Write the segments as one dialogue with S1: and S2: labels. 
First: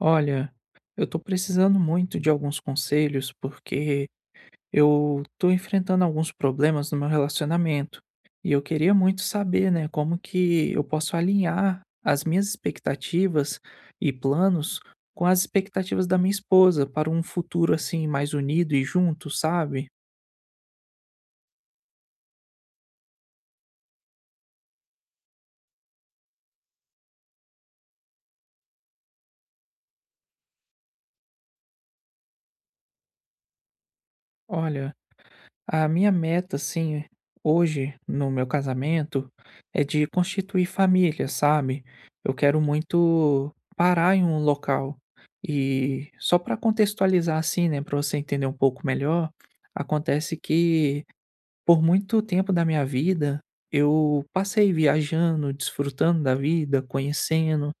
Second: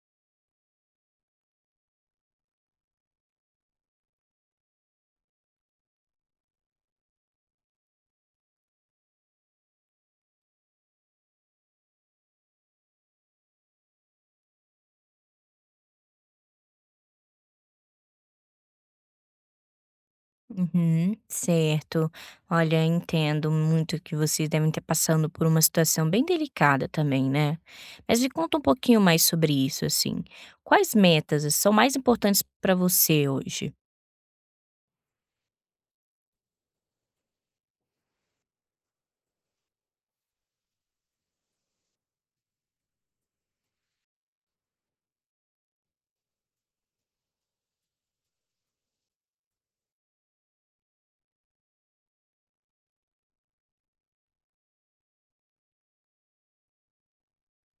S1: Olha, eu tô precisando muito de alguns conselhos porque eu tô enfrentando alguns problemas no meu relacionamento e eu queria muito saber, né, como que eu posso alinhar as minhas expectativas e planos com as expectativas da minha esposa para um futuro assim mais unido e junto, sabe?
S2: Uhum, certo. Olha, entendo muito que vocês devem estar passando por uma situação bem delicada também, né? Mas me conta um pouquinho mais sobre isso, assim. Quais metas são mais importantes para você hoje?
S1: Olha, a minha meta, assim, hoje, no meu casamento, é de constituir família, sabe? Eu quero muito parar em um local. E só para contextualizar, assim, né, para você entender um pouco melhor, acontece que por muito tempo da minha vida eu passei viajando, desfrutando da vida, conhecendo.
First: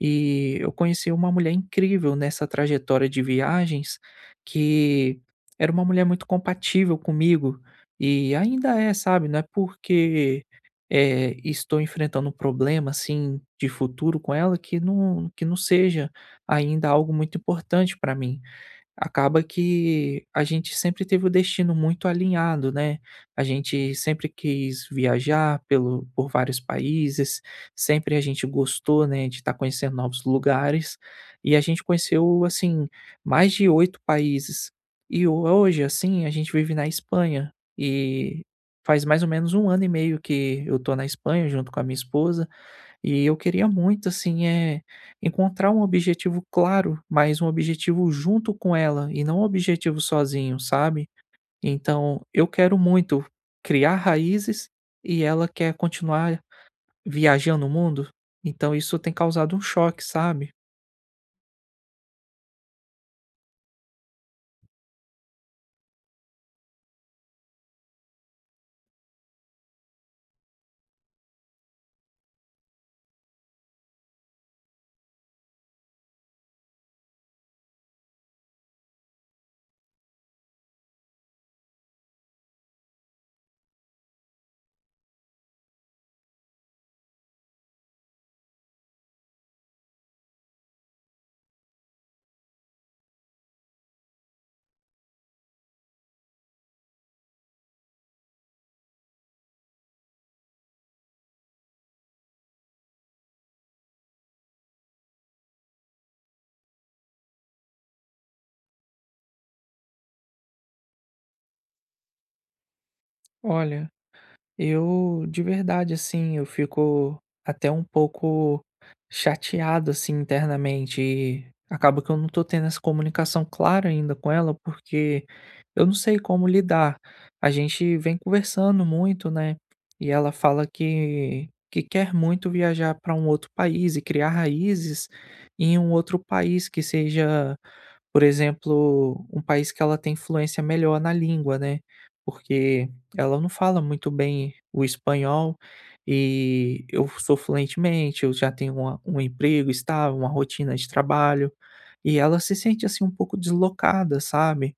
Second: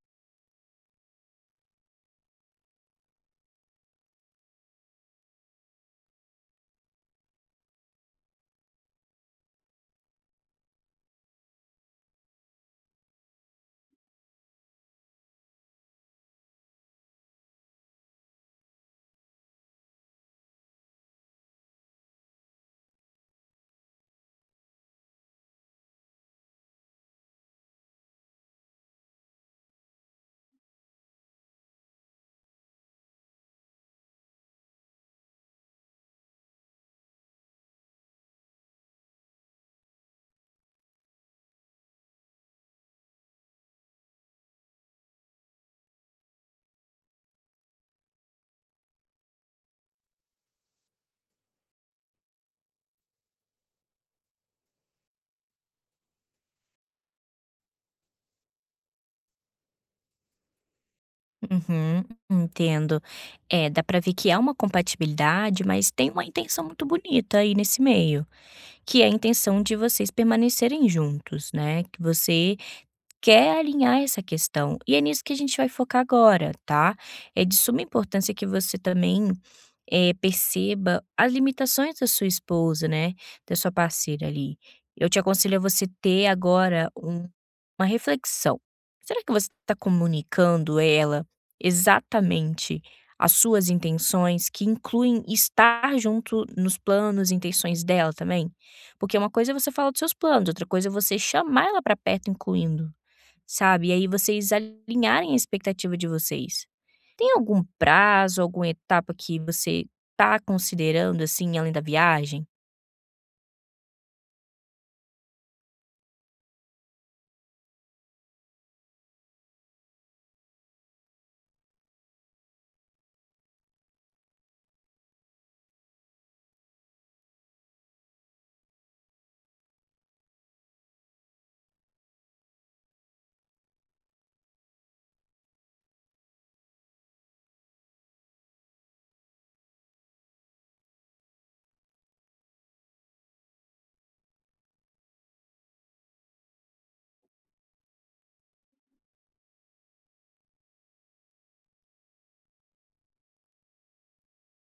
S1: E eu conheci uma mulher incrível nessa trajetória de viagens, que era uma mulher muito compatível comigo, e ainda é, sabe, não é porque, estou enfrentando um problema, assim, de futuro com ela que não seja ainda algo muito importante para mim. Acaba que a gente sempre teve o destino muito alinhado, né. A gente sempre quis viajar pelo por vários países, sempre a gente gostou, né, de estar conhecendo novos lugares, e a gente conheceu, assim, mais de 8 países. E hoje, assim, a gente vive na Espanha, e faz mais ou menos um ano e meio que eu tô na Espanha junto com a minha esposa. E eu queria muito, assim, encontrar um objetivo claro, mas um objetivo junto com ela e não um objetivo sozinho, sabe. Então, eu quero muito criar raízes e ela quer continuar viajando o mundo, então isso tem causado um choque, sabe.
S2: Uhum, entendo. É, dá para ver que há uma compatibilidade, mas tem uma intenção muito bonita aí nesse meio, que é a intenção de vocês permanecerem juntos, né? Que você quer alinhar essa questão. E é nisso que a gente vai focar agora, tá? É de suma importância que você também perceba as limitações da sua esposa, né? Da sua parceira ali. Eu te aconselho a você ter agora uma reflexão. Será que você está comunicando a ela exatamente as suas intenções, que incluem estar junto nos planos, intenções dela também? Porque uma coisa é você falar dos seus planos, outra coisa é você chamar ela para perto, incluindo sabe? E aí vocês alinharem a expectativa de vocês. Tem algum prazo, alguma etapa que você tá considerando, assim, além da viagem?
S1: Olha, eu, de verdade, assim, eu fico até um pouco chateado, assim, internamente. E acaba que eu não tô tendo essa comunicação clara ainda com ela, porque eu não sei como lidar. A gente vem conversando muito, né? E ela fala que quer muito viajar para um outro país e criar raízes em um outro país que seja, por exemplo, um país que ela tem influência melhor na língua, né? Porque ela não fala muito bem o espanhol, e eu sou fluentemente, eu já tenho uma um emprego estável, uma rotina de trabalho, e ela se sente, assim, um pouco deslocada, sabe.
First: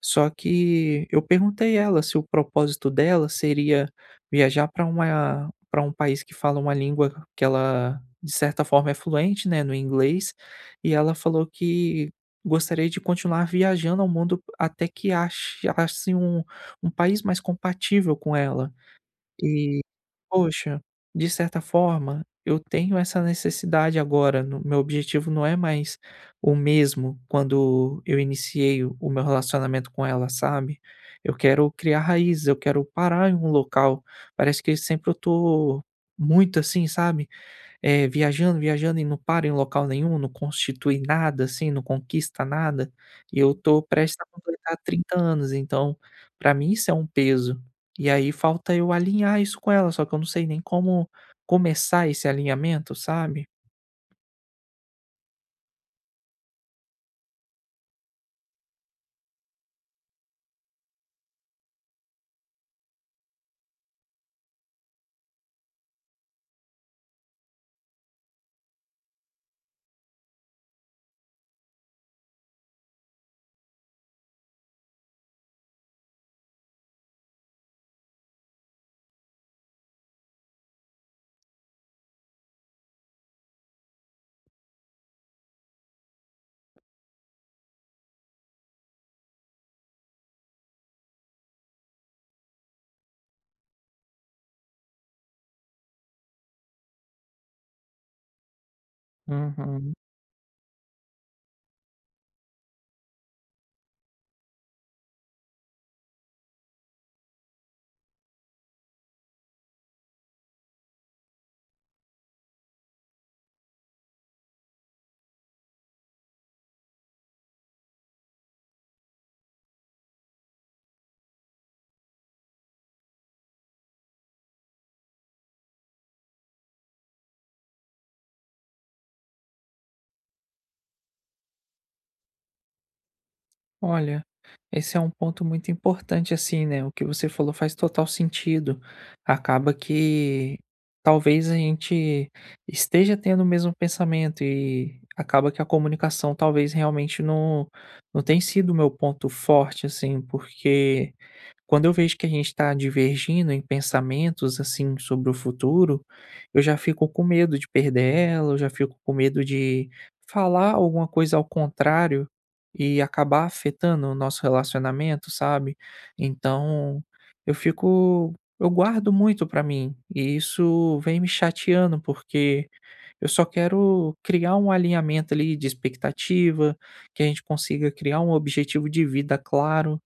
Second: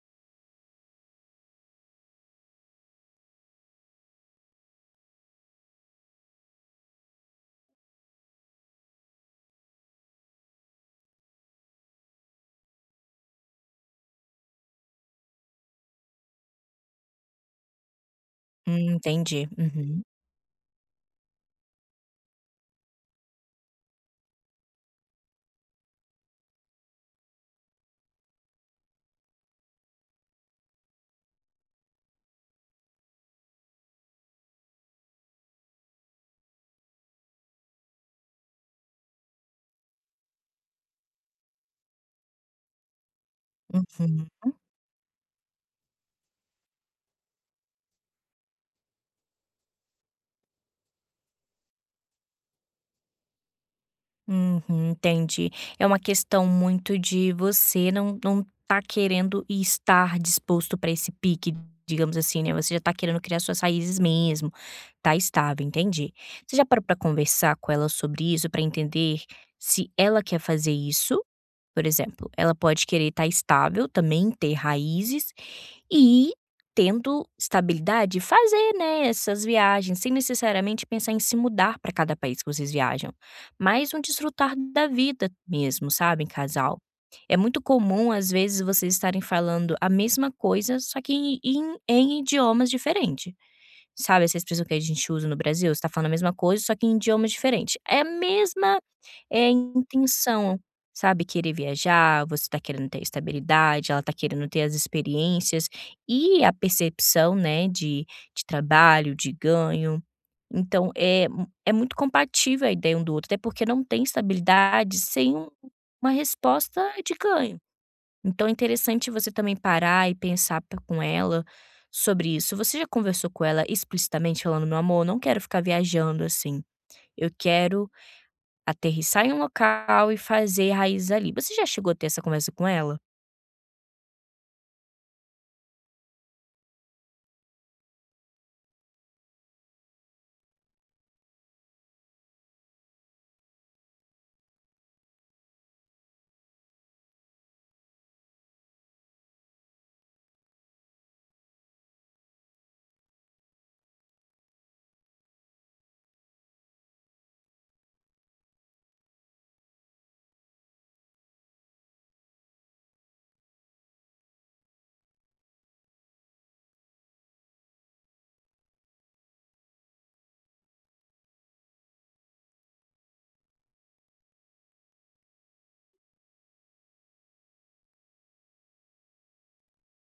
S1: Só que eu perguntei ela se o propósito dela seria viajar para uma pra um país que fala uma língua que ela, de certa forma, é fluente, né, no inglês, e ela falou que gostaria de continuar viajando ao mundo até que ache um país mais compatível com ela.
S2: Entendi.
S1: E,
S2: Uhum,
S1: poxa, de certa forma, eu tenho essa necessidade agora, no meu objetivo não é mais o mesmo quando eu iniciei o meu relacionamento com ela, sabe. Eu quero criar raízes, eu quero parar em um local, parece que sempre eu tô muito assim, sabe. É, viajando, viajando e não para em local nenhum, não constitui nada, assim, não conquista nada, e eu tô prestes a
S2: uhum,
S1: completar 30 anos, então, pra mim isso é um peso. E aí falta eu alinhar isso com ela, só que eu não sei nem como começar esse alinhamento, sabe?
S2: uhum, entendi. É uma questão muito de você não, não tá querendo e estar disposto para esse pique, digamos assim, né? Você já tá querendo criar suas raízes mesmo, tá estável, entendi. Você já parou para conversar com ela sobre isso, para entender se ela quer fazer isso. Por exemplo, ela pode querer estar estável também, ter raízes e tendo estabilidade, fazer, né, essas viagens sem necessariamente pensar em se mudar para cada país que vocês viajam, mas um desfrutar da vida mesmo, sabe, em casal. É muito comum, às vezes, vocês estarem falando a mesma coisa, só que em idiomas diferentes. Sabe essa expressão que a gente usa no Brasil? Você tá falando a mesma coisa, só que em idiomas diferentes. É a mesma, é
S1: Uhum.
S2: intenção, sabe, querer viajar, você tá querendo ter estabilidade, ela tá querendo ter as experiências e a percepção, né, de trabalho, de ganho. Então é mu é muito compatível a ideia um do outro, até porque não tem estabilidade sem um uma resposta de ganho. Então é interessante você também parar e pensar p com ela sobre isso. Você já conversou com ela explicitamente falando: "Meu amor, não quero ficar viajando assim. Eu quero aterrissar em um local e fazer raízes ali". Você já chegou a ter essa conversa com ela?
S1: Olha, esse é um ponto muito importante, assim, né? O que você falou faz total sentido. Acaba que talvez a gente esteja tendo o mesmo pensamento e acaba que a comunicação talvez realmente não tem sido o meu ponto forte, assim, porque quando eu vejo que a gente está divergindo em pensamentos, assim, sobre o futuro, eu já fico com medo de perder ela, eu já fico com medo de falar alguma coisa ao contrário e acabar afetando o nosso relacionamento, sabe? Então, eu fico, eu guardo muito pra mim e isso vem me chateando, porque eu só quero criar um alinhamento ali de expectativa, que a gente consiga criar um objetivo de vida claro.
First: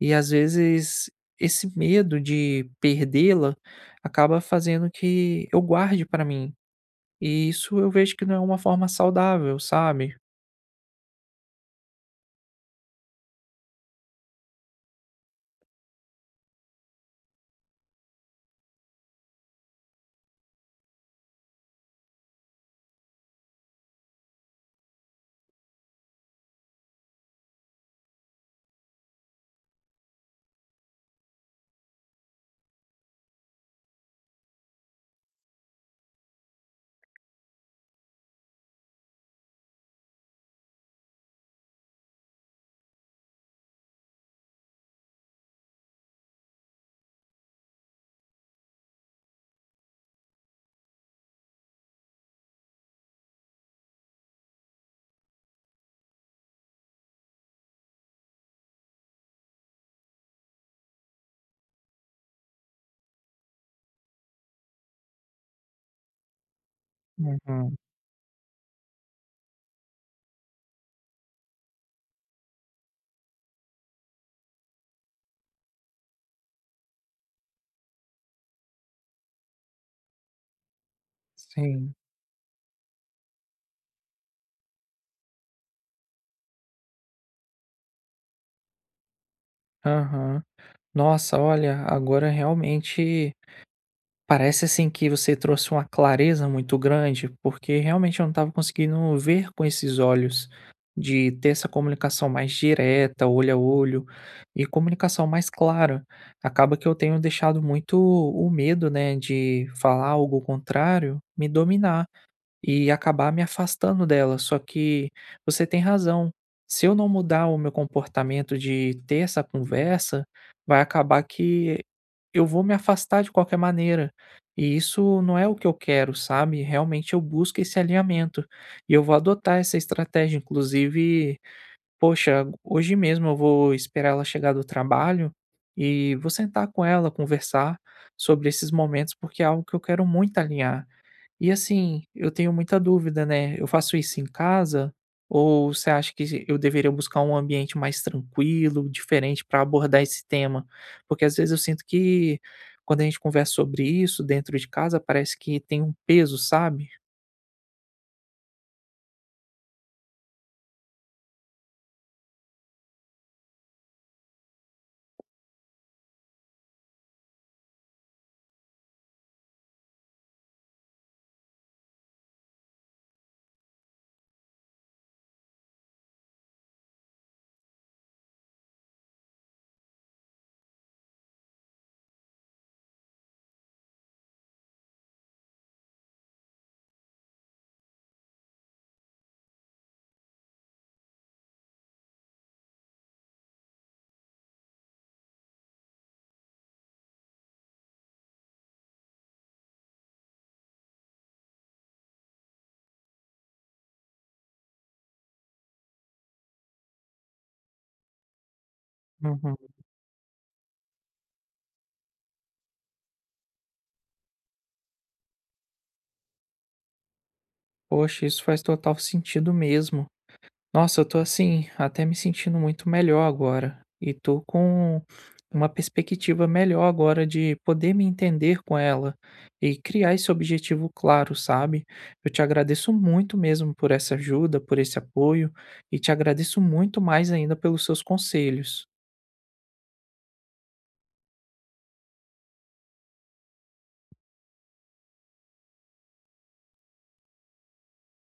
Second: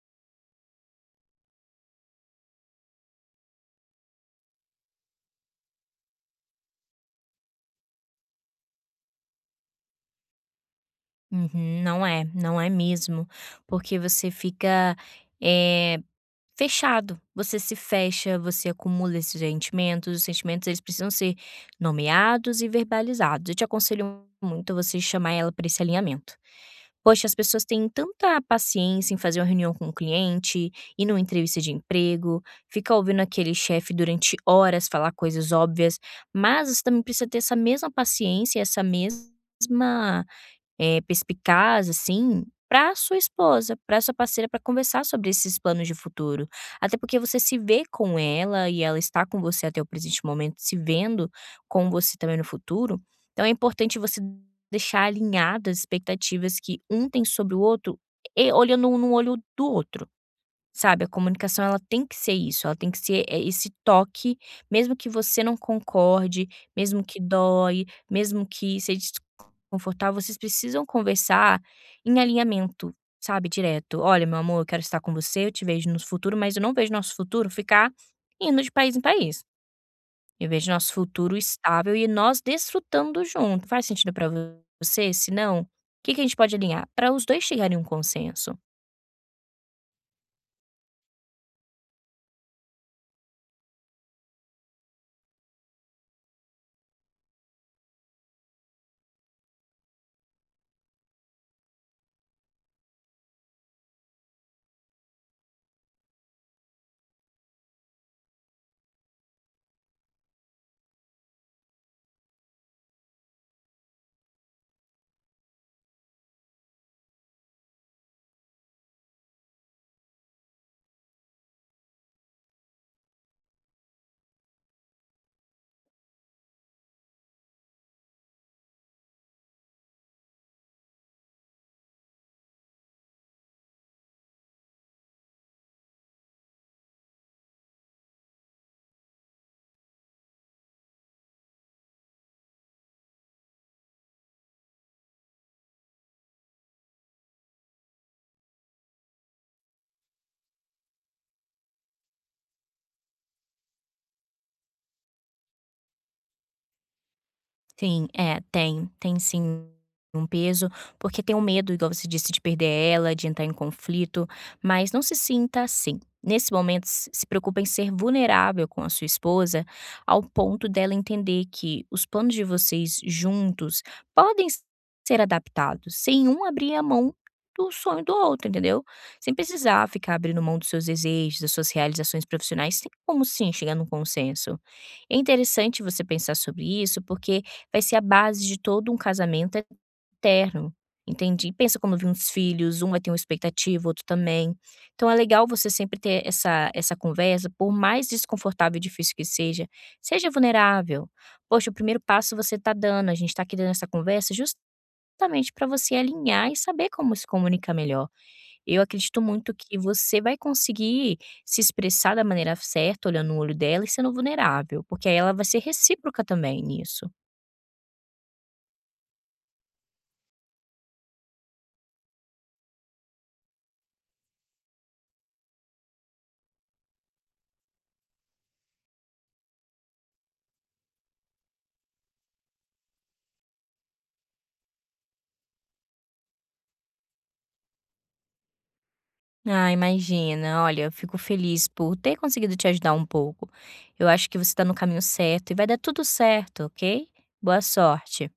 S1: E às vezes esse medo de perdê-la acaba fazendo que eu guarde para mim. E isso eu vejo que não é uma forma saudável, sabe?
S2: Uhum. Não é, não é mesmo. Porque você fica, eh, fechado. Você se fecha, você acumula esses sentimentos. Os sentimentos, eles precisam ser nomeados e verbalizados. Eu te aconselho muito você chamar ela para esse alinhamento. Poxa, as pessoas têm tanta paciência em fazer uma reunião com o cliente, ir numa entrevista de emprego, ficar ouvindo aquele chefe durante horas falar coisas óbvias, mas você também precisa ter essa mesma paciência, essa mesma perspicaz, assim, para sua esposa, para sua parceira, para conversar sobre esses planos de futuro. Até porque você se vê com ela e ela está com você até o presente momento, se vendo com você também no futuro. Então é importante você deixar alinhadas as expectativas que um tem sobre o outro e olhando um no olho do outro. Sabe, a comunicação ela tem que ser isso, ela tem que ser, esse toque, mesmo que você não concorde, mesmo que
S1: Uhum,
S2: dói, mesmo que seja desconfortável, vocês precisam conversar em alinhamento, sabe, direto. "Olha, meu amor, eu quero estar com você, eu te vejo no futuro, mas eu não vejo nosso futuro ficar indo de país em país. Eu vejo nosso futuro
S1: sim.
S2: estável e nós desfrutando junto. Faz sentido pra você? Se não, o que que a gente pode alinhar?" para os 2 chegarem em um consenso.
S1: Aham. Nossa, olha, agora realmente parece assim que você trouxe uma clareza muito grande, porque realmente eu não estava conseguindo ver com esses olhos, de ter essa comunicação mais direta, olho a olho, e comunicação mais clara. Acaba que eu tenho deixado muito o medo, né, de falar algo contrário me dominar e acabar me afastando dela. Só que você tem razão. Se eu não mudar o meu comportamento de ter essa conversa, vai acabar que eu vou me afastar de qualquer maneira. E isso não é o que eu quero, sabe? Realmente eu busco esse alinhamento. E eu vou adotar essa estratégia. Inclusive, poxa, hoje mesmo eu vou esperar ela chegar do trabalho e vou sentar com ela, conversar sobre esses momentos, porque é algo que eu quero muito alinhar. E assim, eu tenho muita dúvida, né, eu faço isso em casa ou você acha que eu deveria buscar um ambiente mais tranquilo, diferente para abordar esse tema? Porque às vezes eu sinto que quando a gente conversa sobre isso dentro de casa, parece que tem um peso, sabe?
S2: Sim, é, tem sim um peso, porque tem o medo, igual você disse, de perder ela, de entrar em conflito, mas não se sinta assim. Nesse momento, se preocupa em ser vulnerável com a sua esposa, ao ponto dela entender que os planos de vocês juntos podem ser adaptados, sem um abrir a mão do sonho do outro, entendeu? Sem precisar ficar abrindo mão dos seus desejos, das suas realizações profissionais, tem como sim chegar num consenso. É interessante você pensar sobre isso, porque vai ser a base de todo um casamento eterno, entende. E pensa quando vir uns filhos, um vai ter uma expectativa, outro também. Então é legal você sempre ter essa conversa, por mais desconfortável e difícil que seja, seja vulnerável. Poxa, o primeiro passo você tá dando, a gente tá aqui dando essa conversa justamente para você alinhar e saber como se comunicar melhor. Eu acredito muito
S1: Uhum.
S2: que você vai conseguir se expressar da maneira certa, olhando no olho dela e sendo vulnerável, porque aí ela vai ser recíproca também nisso.
S1: Poxa, isso faz total sentido mesmo. Nossa, eu tô assim, até me sentindo muito melhor agora. E tô com uma perspectiva melhor agora de poder me entender com ela e criar esse objetivo claro, sabe? Eu te agradeço muito mesmo por essa ajuda, por esse apoio e te agradeço muito mais ainda pelos seus conselhos.
S2: Ah, imagina. Olha, eu fico feliz por ter conseguido te ajudar um pouco. Eu acho que você está no caminho certo e vai dar tudo certo, ok? Boa sorte.